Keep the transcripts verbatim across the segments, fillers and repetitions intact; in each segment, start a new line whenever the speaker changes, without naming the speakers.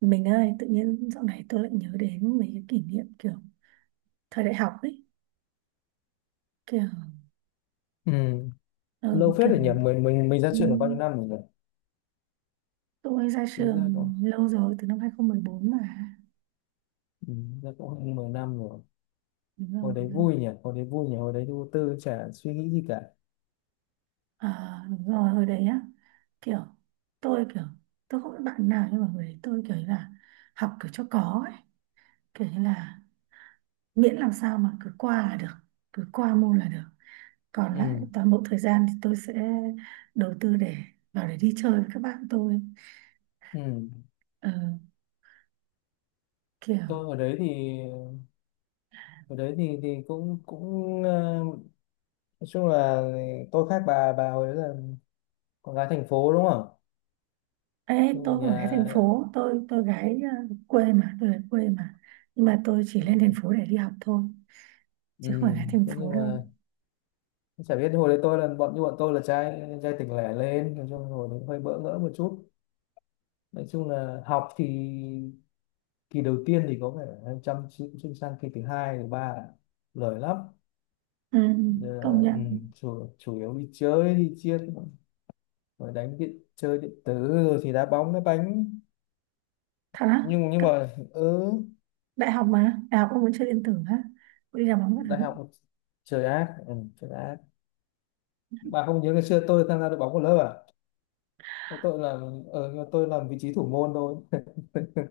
Mình ơi, tự nhiên dạo này tôi lại nhớ đến mấy cái kỷ niệm kiểu thời đại học ấy, kiểu
Ừ.
ờ,
Lâu phết
kiểu
rồi nhỉ, mình mình mình ra trường được bao nhiêu
ừm,
năm rồi nhỉ?
tôi ra
Tính ra
trường
cũng,
lâu rồi từ năm hai không một bốn mà.
ừ, ra cũng hơn mười năm rồi.
Đúng rồi.
Hồi đấy vui nhỉ, hồi đấy vui nhỉ, hồi đấy vô tư chả suy nghĩ gì cả.
À, đúng rồi, hồi đấy á, kiểu tôi kiểu tôi không biết bạn nào nhưng mà hồi đấy tôi kiểu như là học kiểu cho có ấy, kiểu như là miễn làm sao mà cứ qua là được, cứ qua môn là được. Còn lại
Ừ.
toàn bộ thời gian thì tôi sẽ đầu tư để vào để đi chơi với các bạn tôi.
Ừ.
Ờ, kiểu
Tôi hồi đấy thì, hồi đấy thì thì cũng cũng ờ, nói chung là tôi khác bà bà hồi đấy là con gái thành phố đúng không ạ?
Ê,
Chung là
tôi không phải gái thành
nhà.
phố, tôi tôi gái ờ, quê mà, tôi là quê mà, nhưng mà tôi chỉ lên thành phố để đi học thôi
Ừ.
chứ không phải gái thành
Thế
phố
nhưng
đâu.
mà chả biết hồi đấy tôi là bọn, như bọn tôi là trai trai tỉnh lẻ lên, nói chung hồi đấy hơi bỡ ngỡ một chút. Nói chung là học thì kỳ đầu tiên thì có vẻ em chăm chỉ, cũng sang kỳ thứ hai thứ ba là lười lắm.
Ừ,
Ờ,
công
ừ,
nhận.
chủ, chủ yếu đi chơi đi chiên rồi đánh điện chơi điện tử rồi thì đá bóng đá bánh.
Thật á?
Nhưng nhưng
Cấp
mà, ừ,
đại học mà, đại học ông vẫn chơi điện tử á? Ông đi làm bóng các
đại
thứ,
học. Trời ác. ừ, Trời ác. Bà không nhớ ngày xưa tôi tham gia đội bóng của lớp à? Tôi làm, ờ, nhưng mà tôi làm vị trí thủ môn thôi.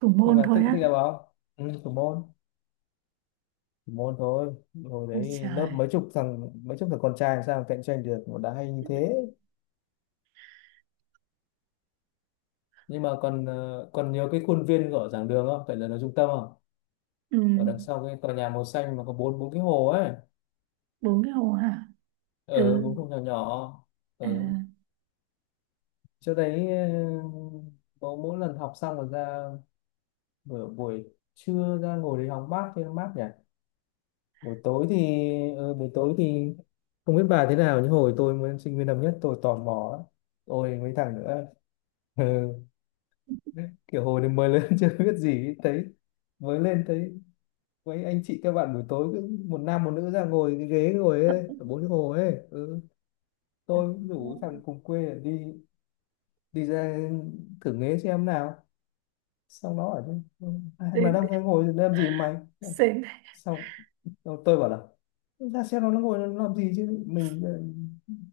thủ
Nhưng
môn
mà
thôi
thích thích
á?
đá bóng. Ừ, thủ môn. Thủ môn thôi. Hồi
Ôi
đấy lớp
trời.
mấy chục thằng, mấy chục thằng con trai làm sao mà cạnh tranh được mà đá hay như thế. Nhưng mà còn, ờ, còn nhớ cái khuôn viên của giảng đường không, phải là nó trung tâm không,
Ừ,
ở đằng sau cái tòa nhà màu xanh mà có bốn bốn cái hồ ấy?
bốn cái hồ hả?
Ở
Từ
bốn hồ nhỏ nhỏ.
à,
Ở chỗ đấy, ờ, bố mỗi lần học xong rồi ra buổi, buổi trưa ra ngồi đấy hóng mát cho nó mát nhỉ. Buổi tối thì, ờ, buổi tối thì không biết bà thế nào nhưng hồi tôi mới sinh viên năm nhất tôi tò mò lắm. Ôi, mấy thằng nữa. Ừ. Kiểu hồi đấy mới lên chưa biết gì, thấy mới lên thấy mấy anh chị các bạn buổi tối cứ một nam một nữ ra ngồi cái ghế ngồi ấy, ở bốn cái hồ ấy. Ừ. Tôi cũng rủ thằng cùng quê đi, đi ra thử nghế xem nào. Xong nó ở chứ: "Ừ, hai thằng đàn
đến
ông ấy ngồi làm gì mày?".
sến.
Xong tôi bảo là ra xem nó, nó ngồi nó làm gì chứ, mình, ờ,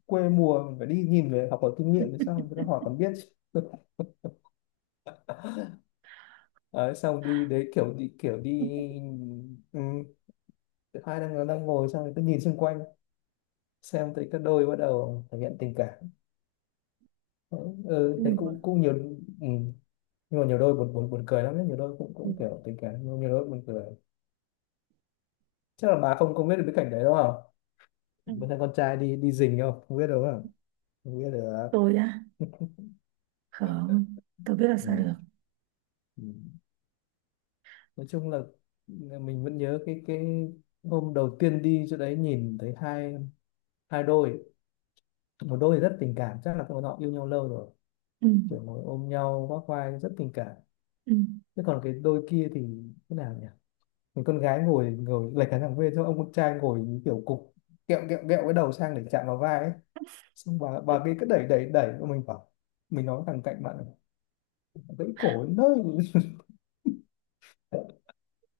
quê mùa mình phải đi nhìn về học hỏi kinh nghiệm để sao người ta hỏi còn biết chứ. Đấy, xong đi đấy, kiểu đi, kiểu đi. ừ, Hai đang đang ngồi xong người ta nhìn xung quanh, xem thấy các đôi bắt đầu thể hiện tình cảm. Ừ, thấy
Được rồi,
cũng cũng nhiều. Ừ. Nhưng mà nhiều đôi buồn buồn buồn cười lắm đấy, nhiều đôi cũng
đủ
cũng
rồi.
kiểu tình cảm nhưng mà nhiều đôi buồn cười. Chắc là bà không không biết được cái cảnh đấy đúng không?
Ừ.
Bạn thấy con trai đi đi rình không không biết đâu không? Không biết được.
Tôi á? Không tôi biết là sao được.
Ừ. Ừ. Nói chung là mình vẫn nhớ cái, cái hôm đầu tiên đi chỗ đấy nhìn thấy hai, hai đôi. Một đôi thì rất tình cảm, chắc là bọn họ yêu nhau lâu rồi,
Ừ.
kiểu ngồi ôm nhau vác vai rất tình cảm.
Ừ.
Thế còn cái đôi kia thì thế nào nhỉ, mình con gái ngồi, ngồi lệch cả thằng bên cho ông con trai ngồi kiểu cục kẹo kẹo kẹo cái đầu sang để chạm vào vai ấy. Xong bà bà kia cứ đẩy đẩy đẩy. Xong mình bảo mình nói thằng cạnh bạn là, gãy cổ đến nơi.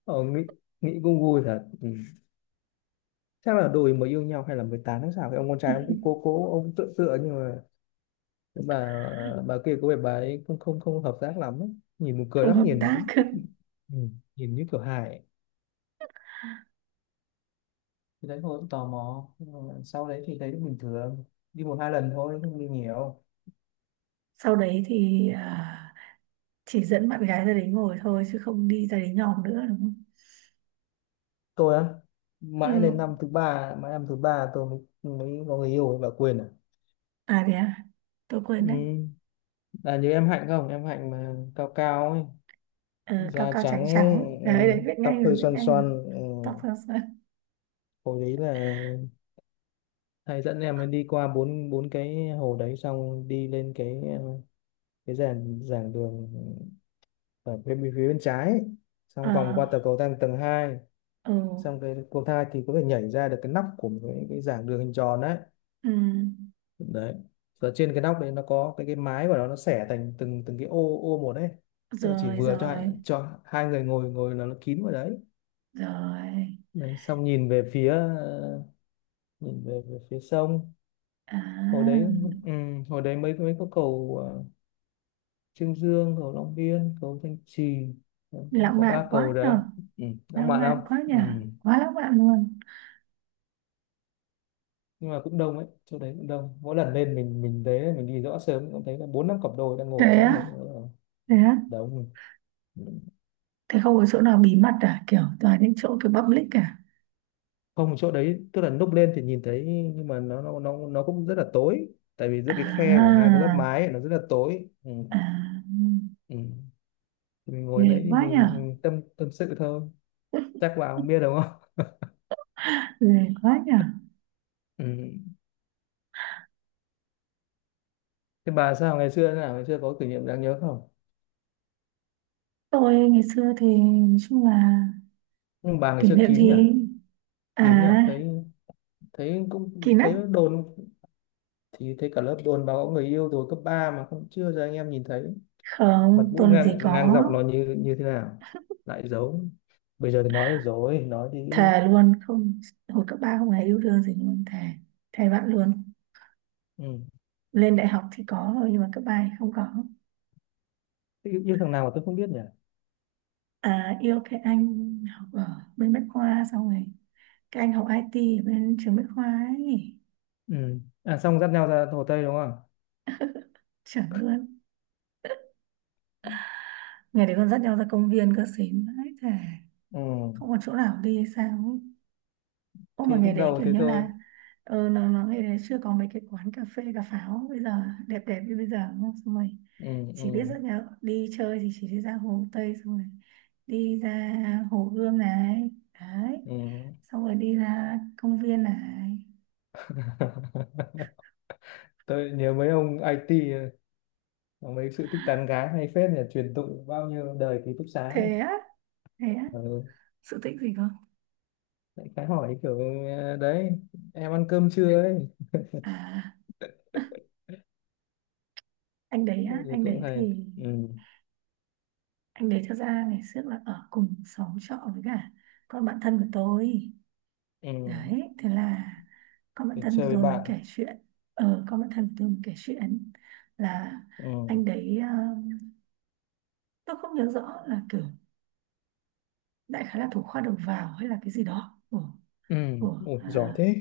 ờ, Nghĩ, nghĩ cũng vui thật. Ừ. Chắc là đôi mới yêu nhau hay là mới tán tháng sau, cái ông con trai ông cũng cố, cố ông tựa tựa nhưng mà cái bà, ờ, bà kia có vẻ bà ấy không không không hợp tác lắm ấy. Nhìn buồn cười
không
lắm,
hợp
nhìn
tác.
đúng. Ừ. Nhìn như kiểu hài ấy. Thì đấy thôi cũng tò mò. Nhưng mà sau đấy thì thấy cũng bình thường, đi một hai lần thôi không đi nhiều.
Sau đấy thì à, chỉ dẫn bạn gái ra đấy ngồi thôi chứ không đi ra đấy nhòm nữa đúng không?
Tôi á, mãi
Ừ.
đến năm thứ ba, mãi năm thứ ba tôi mới, mới có người yêu, bà Quyền à.
À thế à? Tôi quên đấy.
Ừ. Là như em Hạnh không, em Hạnh mà cao cao ấy,
Ờ, cao
da
cao
trắng.
trắng trắng
Ừ,
đấy, đấy biết
tóc
ngay rồi,
hơi
biết
xoăn
ngay rồi.
xoăn. Ừ.
Tóc sao sao?
Hồi đấy là thầy dẫn em ấy đi qua bốn bốn cái hồ đấy, xong đi lên cái, ờ, cái giảng giảng đường ở bên bên phía bên trái ấy. Xong
Ờ.
vòng qua tờ cầu thang tầng hai,
Ừ,
xong cái cầu thang thì có thể nhảy ra được cái nóc của cái, cái giảng đường hình tròn đấy.
ừ.
Đấy, và trên cái nóc đấy nó có cái cái mái của nó nó xẻ thành từng từng cái ô ô một đấy. Tức là chỉ
Rồi
vừa cho hai-
rồi
cho hai người ngồi ngồi là nó kín vào đấy.
rồi.
Đấy, xong nhìn về phía, ờ, nhìn về, về phía sông. Hồi đấy,
À,
ừ, hồi đấy mấy mấy có cầu, ờ, Trương Dương, cầu Long Biên, cầu Thanh Trì. Đấy,
lãng
có
mạn
ba cầu
quá
đấy.
nhở.
Ừ, lãng
Lãng
mạn không.
mạn quá
Ừ.
nhở, quá lãng mạn luôn.
Nhưng mà cũng đông ấy, chỗ đấy cũng đông, mỗi lần lên mình mình thấy mình đi rõ sớm cũng thấy là bốn năm cặp đôi đang ngồi
Thế
sẵn đấy.
á?
Ờ,
Thế á?
Đông.
Thế không có chỗ nào bí mật à, kiểu toàn những chỗ kiểu public cả?
Không, chỗ đấy tức là núp lên thì nhìn thấy, nhưng mà nó nó nó nó cũng rất là tối, tại vì giữa
À,
cái khe của hai cái lớp mái ấy, nó rất là tối. Ừ.
à.
Ừ. Thì mình ngồi
Ghê
đấy thì
quá nhở,
mình tâm tâm sự thôi. Chắc bà không biết đúng không.
ghê quá nhở.
Ừ. Thế bà sao ngày xưa thế nào, ngày xưa có kỷ niệm đáng nhớ không?
Tôi ngày xưa thì nói chung là
Nhưng bà ngày
kỷ
xưa
niệm
kín nhỉ,
gì? À,
kín nhỉ, thấy, thấy cũng
kỳ nách.
thấy đồn, thì thấy cả lớp đồn bà có người yêu rồi cấp ba mà không, chưa cho anh em nhìn thấy mặt
Không,
mũi
tôi làm
ngang
gì có.
ngang dọc nó như như thế nào. Lại giấu. Bây giờ thì nói được rồi, nói đi.
Thề luôn, không, hồi cấp ba không hề yêu đương gì luôn, thề. Thề bạn luôn.
Ừ.
Lên đại học thì có rồi, nhưng mà cấp ba thì không có.
Yêu, yêu thằng nào mà tôi không biết nhỉ.
À, yêu cái anh học ở bên Bách Khoa xong rồi. Cái anh học i tê ở bên trường Bách Khoa ấy.
Ừ. À, xong dắt nhau ra Hồ Tây đúng không.
Chuẩn luôn. Ngày đấy còn dắt nhau ra công viên cơ xín. Đấy, thề.
Ừ.
Không còn chỗ nào đi hay sao ấy. Ô mà
Thì
ngày
lúc
đấy
đầu
kiểu
thì
như
tôi.
là ờ nó nó ngày đấy chưa có mấy cái quán cà phê cà pháo bây giờ đẹp đẹp như bây giờ đúng không? Xong rồi
Ừ.
chỉ biết rất
Ừ.
là đi chơi thì chỉ đi ra Hồ Tây, xong rồi đi ra Hồ Gươm này, đấy,
Ừ.
xong rồi đi ra công viên này.
Tôi nhớ mấy ông i tê có mấy sự thích tán gái hay phết nhỉ, truyền tụng bao nhiêu đời ký túc xá.
Thế á? Thế á?
Ừ.
Sự tích gì không?
Lại cái hỏi kiểu: "Ờ, đấy, em ăn cơm chưa ấy".
À, anh đấy á,
Rồi
anh
cũng
đấy
hay.
thì
Ừ.
anh đấy thật ra ngày trước là ở cùng xóm trọ với cả con bạn thân của tôi.
Ừ.
Đấy thế là con bạn
Để
thân
chơi
của
với
tôi mới
bạn.
kể chuyện, ờ con bạn thân của tôi mới kể chuyện là
Ừ.
anh đấy ờ, tôi không nhớ rõ là kiểu đại khái là thủ khoa đầu vào hay là cái gì đó của
Ừ.
của
Ủa, giỏi
à,
thế.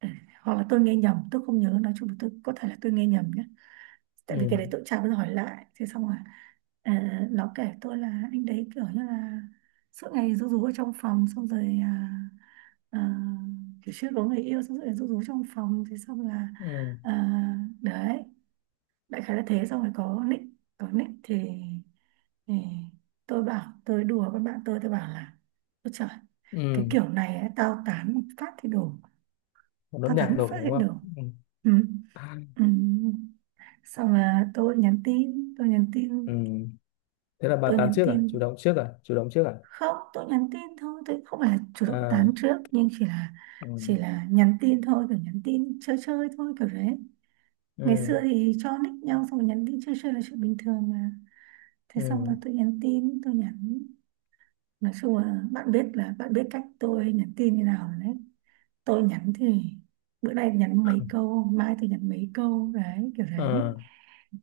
Ừ, hoặc là tôi nghe nhầm, tôi không nhớ, nói chung là tôi có thể là tôi nghe nhầm nhé, tại vì cái
Ừ.
đấy tôi chả bao giờ hỏi lại. Thế xong rồi à, nó kể tôi là anh đấy kiểu như là suốt ngày rú rú ở trong phòng xong rồi à, à, kiểu chưa có người yêu xong rồi rú rú trong phòng. Thế xong là
Ừ.
à, đấy, đại khái là thế. Xong rồi có nick, có nick thì, thì tôi bảo, tôi đùa với bạn tôi tôi bảo là ôi trời cái
Ừ.
kiểu này ấy, tao tán một phát thì đủ
Một nốt
tao tán
nhạc
một
đổ
phát thì
đúng
đủ.
không. Ừ.
Ừ. Ừ. Xong là tôi nhắn tin tôi nhắn
Ừ.
tin
Thế là bà
tôi
tán
nhắn
trước à, chủ
tin.
động trước à, chủ động trước à
Không, tôi nhắn tin thôi, tôi không phải là chủ động
à
tán trước, nhưng chỉ là
ừ.
chỉ là nhắn tin thôi, kiểu nhắn tin chơi chơi thôi kiểu đấy. Ngày
Ừ.
xưa thì cho nick nhau xong rồi nhắn tin chơi chơi là chuyện bình thường mà. Thế xong là
Ừ.
tôi nhắn tin tôi nhắn, nói chung là bạn biết, là bạn biết cách tôi nhắn tin như nào rồi đấy. Tôi nhắn thì bữa nay nhắn mấy câu, mai tôi nhắn mấy câu, đấy kiểu đấy.
Ờ.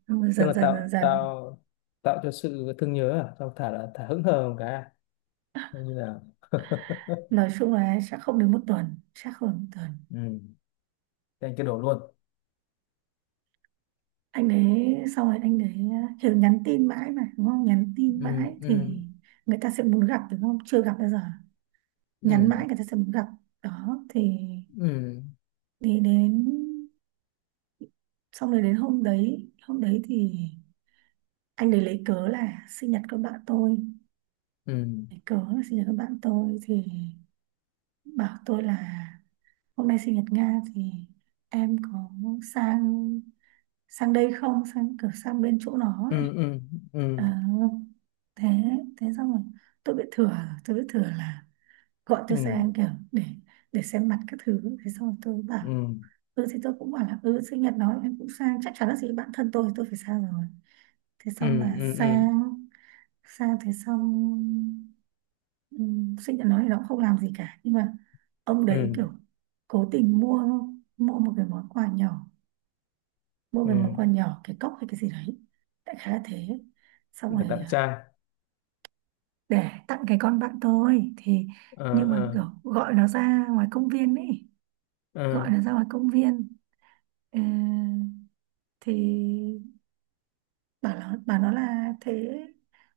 Ừ,
Tức là
dần dần dần
tạo
dần
tạo tạo cho sự thương nhớ à, xong thả là thả hững hờ một cái à? Giống như là,
nói chung là chắc không đến một tuần, chắc không đến một tuần.
ừ, thế anh cứ đổ luôn.
Anh đấy xong rồi anh đấy à, kiểu nhắn tin mãi mà đúng không, nhắn tin
Ừ.
mãi
Ừ.
thì người ta sẽ muốn gặp đúng không, chưa gặp bao giờ, nhắn
Ừ.
mãi người ta sẽ muốn gặp. Đó thì
Ừ.
đi đến xong rồi, đến hôm đấy, hôm đấy thì anh đấy lấy cớ là sinh nhật con bạn tôi,
Ừ.
lấy cớ là sinh nhật con bạn tôi thì bảo tôi là hôm nay sinh nhật Nga thì em có sang, sang đây không, sang kiểu sang bên chỗ nó
Ừ.
ấy.
Ừ.
Ờ, thế thế xong rồi tôi bị thừa, tôi bị thừa là gọi cho
Ừ.
xe anh kiểu để để xem mặt các thứ. Thế xong rồi tôi bảo
Ừ.
ừ, thì tôi cũng bảo là ừ sinh nhật nó em cũng sang, chắc chắn là gì, bạn thân tôi tôi phải sang rồi. Thế
Ừ.
xong
Ừ.
là
Ừ. Ừ. Ừ.
sang, sang thế xong ừ, Sách nhận nói thì nó cũng không làm gì cả nhưng mà ông đấy
Ừ.
kiểu cố tình mua, mua một cái món quà nhỏ, mua cái món
Ừ.
quà nhỏ, cái cốc hay cái gì đấy đại khái là thế. Xong
Để
rồi
tặng
à,
trai.
để tặng cái con bạn tôi thì
Ờ.
nhưng mà
Ờ.
kiểu gọi nó ra ngoài công viên ấy,
Ờ.
gọi nó ra ngoài công viên. Ờ, thì bảo nó, bảo nó là thế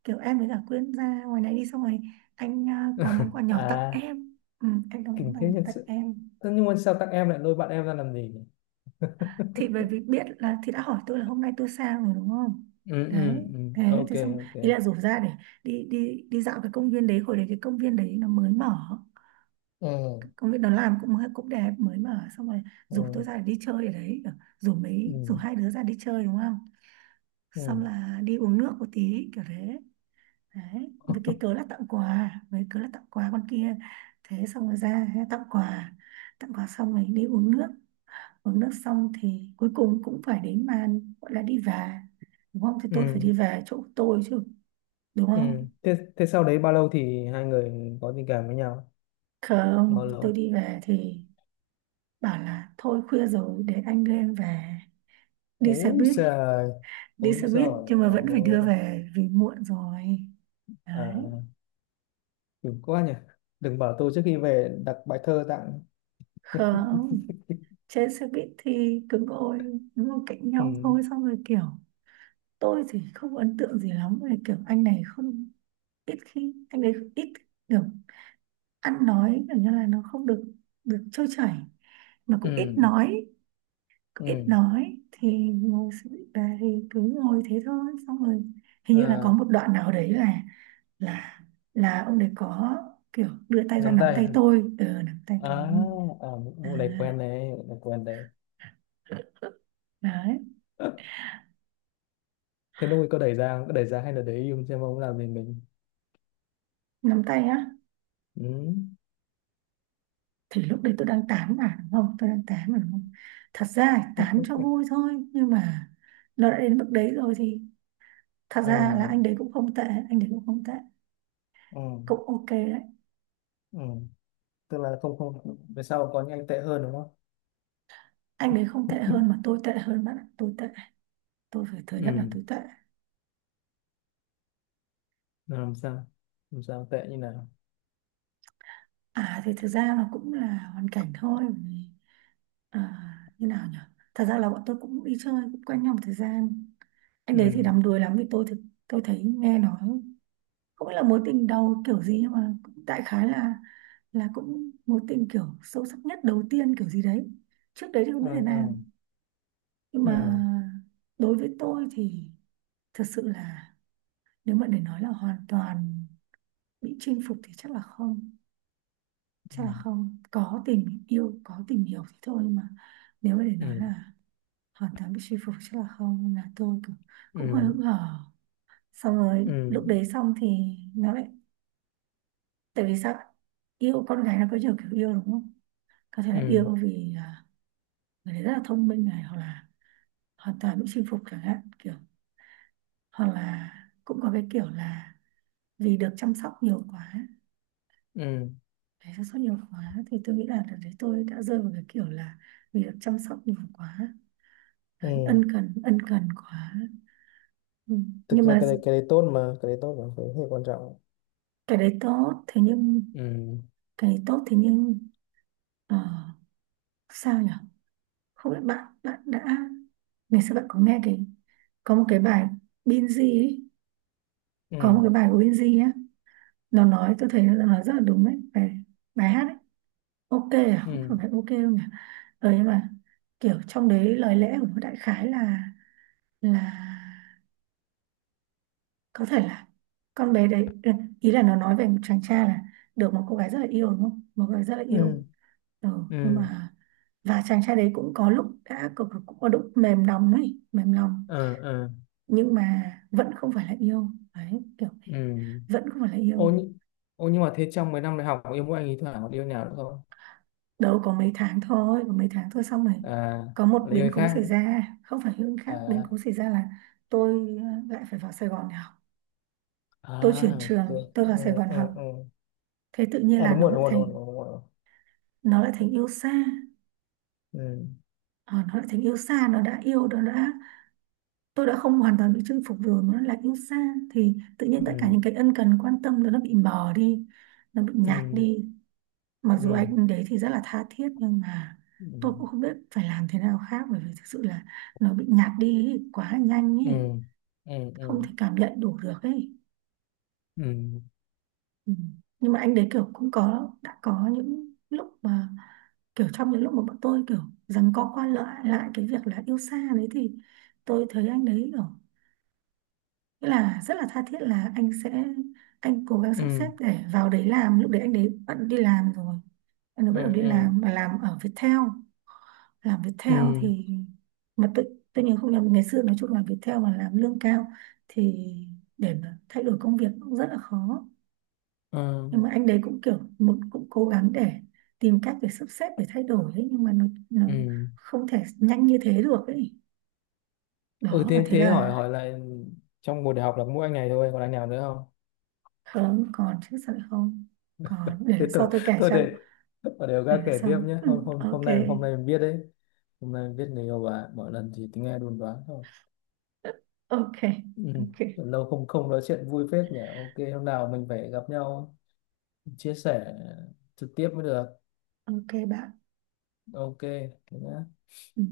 kiểu em với cả Quyên ra ngoài này đi, xong rồi anh à, có món quà nhỏ tặng
À,
em, ừ, anh có món
kinh
quà
thế
nhỏ
thật
tặng
sự.
em.
Thế nhưng mà sao tặng em lại lôi bạn em ra làm gì nhỉ?
Thì bởi vì biết là thì đã hỏi tôi là hôm nay tôi sao rồi đúng không.
Ừ.
Đấy
Ừ. Ừ.
thế
Ok.
thì xong, ý
Ok.
là rủ ra để đi, đi đi dạo cái công viên đấy, hồi đấy cái công viên đấy nó mới mở,
Ừ.
công viên nó làm cũng cũng đẹp mới mở xong rồi
Ừ.
rủ tôi ra để đi chơi ở đấy kiểu, rủ
Ừ.
mấy rủ hai đứa ra đi chơi đúng không,
Ừ.
xong là đi uống nước một tí kiểu thế. Đấy với cái cớ là tặng quà, với cớ là tặng quà con kia. Thế xong rồi ra tặng quà, tặng quà xong rồi đi uống nước, uống nước xong thì cuối cùng cũng phải đến màn gọi là đi về đúng không, thì tôi phải đi
Ừ.
về chỗ tôi chứ đúng
Ừ.
không.
thế Thế sau đấy bao lâu thì hai người có tình cảm với nhau, bao
Không, tôi
lâu?
đi về thì bảo là thôi khuya rồi để anh đưa em về, đi xe
Ôi
buýt,
trời.
đi
Ôi
xe buýt
giời.
nhưng mà vẫn phải đưa
Ôi.
về vì muộn rồi. Đấy,
À, đừng quá nhỉ. Đừng bảo tôi trước khi về đặt bài thơ tặng.
không, trên xe buýt thì cứ ngồi, ngồi cạnh
Ừ.
nhau thôi xong rồi kiểu tôi thì không ấn tượng gì lắm về kiểu anh này, không ít khi anh ấy ít kiểu ăn nói kiểu như là nó không được được trôi chảy, mà
Ừ.
cũng ít nói. Ít
Ừ.
nói thì ngồi sự- bà thì cứ ngồi thế thôi xong rồi hình như là
À,
có một đoạn nào đấy là là là ông đấy có kiểu đưa tay ra
nắm
nắm
tay.
tay tôi, ừ, nắm tay tôi.
À, à,
À,
vụ này quen đấy, vụ này quen đấy.
đấy.
Thế lúc ấy có đẩy ra, có đẩy ra hay là để im xem ông làm gì mình?
Nắm tay á?
Ừ.
Thì lúc đấy tôi đang tán mà đúng không, tôi đang tán mà đúng không thật ra tán cho vui thôi nhưng mà nó đã đến mức đấy rồi thì thật
Ừ.
ra là anh đấy cũng không tệ, anh đấy cũng không tệ
Ừ,
cũng ok đấy.
ừ. Tức là không, không về sau có những anh tệ hơn đúng không.
Anh ấy không tệ hơn mà tôi tệ hơn bạn ạ. Tôi tệ, tôi phải thừa nhận là
Ừ.
tôi tệ.
Là làm sao, làm sao tệ như nào?
À thì thực ra nó cũng là hoàn cảnh thôi. Bởi vì, à, như nào nhỉ, thật ra là bọn tôi cũng đi chơi cũng quen nhau một thời gian. Anh đấy thì
Ừ.
đắm đuối lắm vì tôi thực, tôi thấy nghe nói không phải là mối tình đầu kiểu gì nhưng mà cũng đại khái là là cũng mối tình kiểu sâu sắc nhất đầu tiên kiểu gì đấy, trước đấy thì không
Ừ.
biết thế
Ừ.
nào. Nhưng mà
Ừ.
đối với tôi thì thật sự là nếu mà để nói là hoàn toàn bị chinh phục thì chắc là không, chắc là không có tình yêu có tình hiểu thì thôi mà, nếu mà để nói
Ừ.
là hoàn toàn bị chinh phục chắc là không. Nên là tôi cũng, cũng hơi
Ừ.
hững hờ. Xong rồi
Ừ.
lúc đấy xong thì nó lại, tại vì sao, yêu con gái nó có nhiều kiểu yêu đúng không, có thể
Ừ.
là
Ừ.
yêu vì à, người đấy rất là thông minh này, hoặc là hoàn toàn bị chinh phục chẳng hạn kiểu, hoặc là cũng có cái kiểu là vì được chăm sóc nhiều quá.
Ừ.
Đấy, chăm sóc nhiều quá thì tôi nghĩ là đợt đấy tôi đã rơi vào cái kiểu là vì được chăm sóc nhiều quá, đấy,
Ừ.
ân cần ân cần quá. Ừ.
Thực
Nhưng
ra
mà
cái đấy cái đấy tốt mà, cái đấy tốt mà, cái đấy hơi quan trọng.
cái đấy tốt thế nhưng
Ừ.
cái đấy tốt thế nhưng ờ, sao nhỉ, không biết bạn bạn đã, ngày xưa bạn có nghe cái, có một cái bài Binz ấy,
Ừ.
có một cái bài của Binz á, nó nói tôi thấy nó nói rất là đúng đấy bài, bài hát ấy. Ok à?
Ừ.
Không phải ok đâu nhỉ. Ừ, nhưng mà kiểu trong đấy lời lẽ của nó đại khái là là có thể là con bé đấy ừ, ý là nó nói về một chàng trai là được một cô gái rất là yêu đúng không, một cô gái rất là yêu,
Ừ.
ừ, nhưng
Ừ.
mà và chàng trai đấy cũng có lúc đã cũng, cũng có lúc mềm lòng ấy, mềm lòng
Ờ. Ờ.
nhưng mà vẫn không phải là yêu, đấy kiểu
Ừ.
vẫn không phải là yêu.
ô nhưng Ô nhưng mà thế trong mấy năm đại học yêu mỗi anh ý, thoảng có yêu nào nữa không?
Đâu có mấy tháng thôi, có mấy tháng thôi xong rồi
À,
có một
là yêu
biến
anh
cố xảy
khác
ra, không phải Hưng khác, biến
à.
cố xảy ra là tôi ờ, lại phải vào Sài Gòn để học,
à
tôi chuyển
ok.
trường, tôi vào Sài
Ừ,
Gòn
ừ,
học.
ừ.
Thế tự nhiên
À,
là
đúng
nó
rồi,
lại
đúng rồi, đúng
thành,
rồi, đúng rồi, đúng rồi.
nó lại thành yêu xa.
Ừ,
Ờ, nó lại thành yêu xa, nó đã yêu nó đã, tôi đã không hoàn toàn bị chinh phục rồi mà nó lại yêu xa, thì tự nhiên tất cả
ừ,
những cái ân cần quan tâm nó nó bị mờ đi, nó bị nhạt
ừ,
đi. Mặc dù
ừ,
anh đấy thì rất là tha thiết nhưng mà tôi cũng không biết phải làm thế nào khác, bởi vì thực sự là nó bị nhạt đi ý, quá nhanh
ừ,
ý,
ừ, ừ,
không
ừ,
thể cảm nhận đủ được ấy.
ừ,
Ừ. Nhưng mà anh đấy kiểu cũng có đã có những lúc mà kiểu trong những lúc mà bọn tôi kiểu rằng co qua lại lại cái việc là yêu xa đấy thì tôi thấy anh đấy kiểu nghĩa là rất là tha thiết là anh sẽ, anh cố gắng sắp xếp
ừ,
để vào đấy làm, lúc đấy anh đấy bận đi làm rồi, anh ấy bắt đầu
ừ,
đi
ừ,
làm và làm ở Viettel. Làm
ừ,
Viettel thì mà tự, tôi nhớ không nhầm ngày xưa nói chung là Viettel mà làm lương cao thì để mà thay đổi công việc cũng rất là khó,
ờ,
nhưng mà anh đấy cũng kiểu muốn cũng cố gắng để tìm cách để sắp xếp để thay đổi ấy, nhưng mà nó nó
ừ.
không thể nhanh như thế được ấy.
Ừ,
Đó và
thế
thế
thế
là
hỏi hỏi lại, trong một đại học là có mỗi anh này thôi còn anh nào nữa không?
không, còn chứ sao lại không còn, để
Thế
lần sau
tôi,
tôi kể
tôi
cho,
để ở đều
để
ra
lần
kể tiếp
sau
nhé. Hôm
ừ,
hôm hôm
ok.
nay hôm nay mình biết đấy, hôm nay mình biết người yêu bà mỗi lần thì tính nghe đồn đoán.
Ok.
Ừ.
Ok
Lâu không không nói chuyện vui phết nhỉ. Ok, hôm nào mình phải gặp nhau chia sẻ trực tiếp mới được.
ok bạn.
Ok, thế nhá.
Ừ.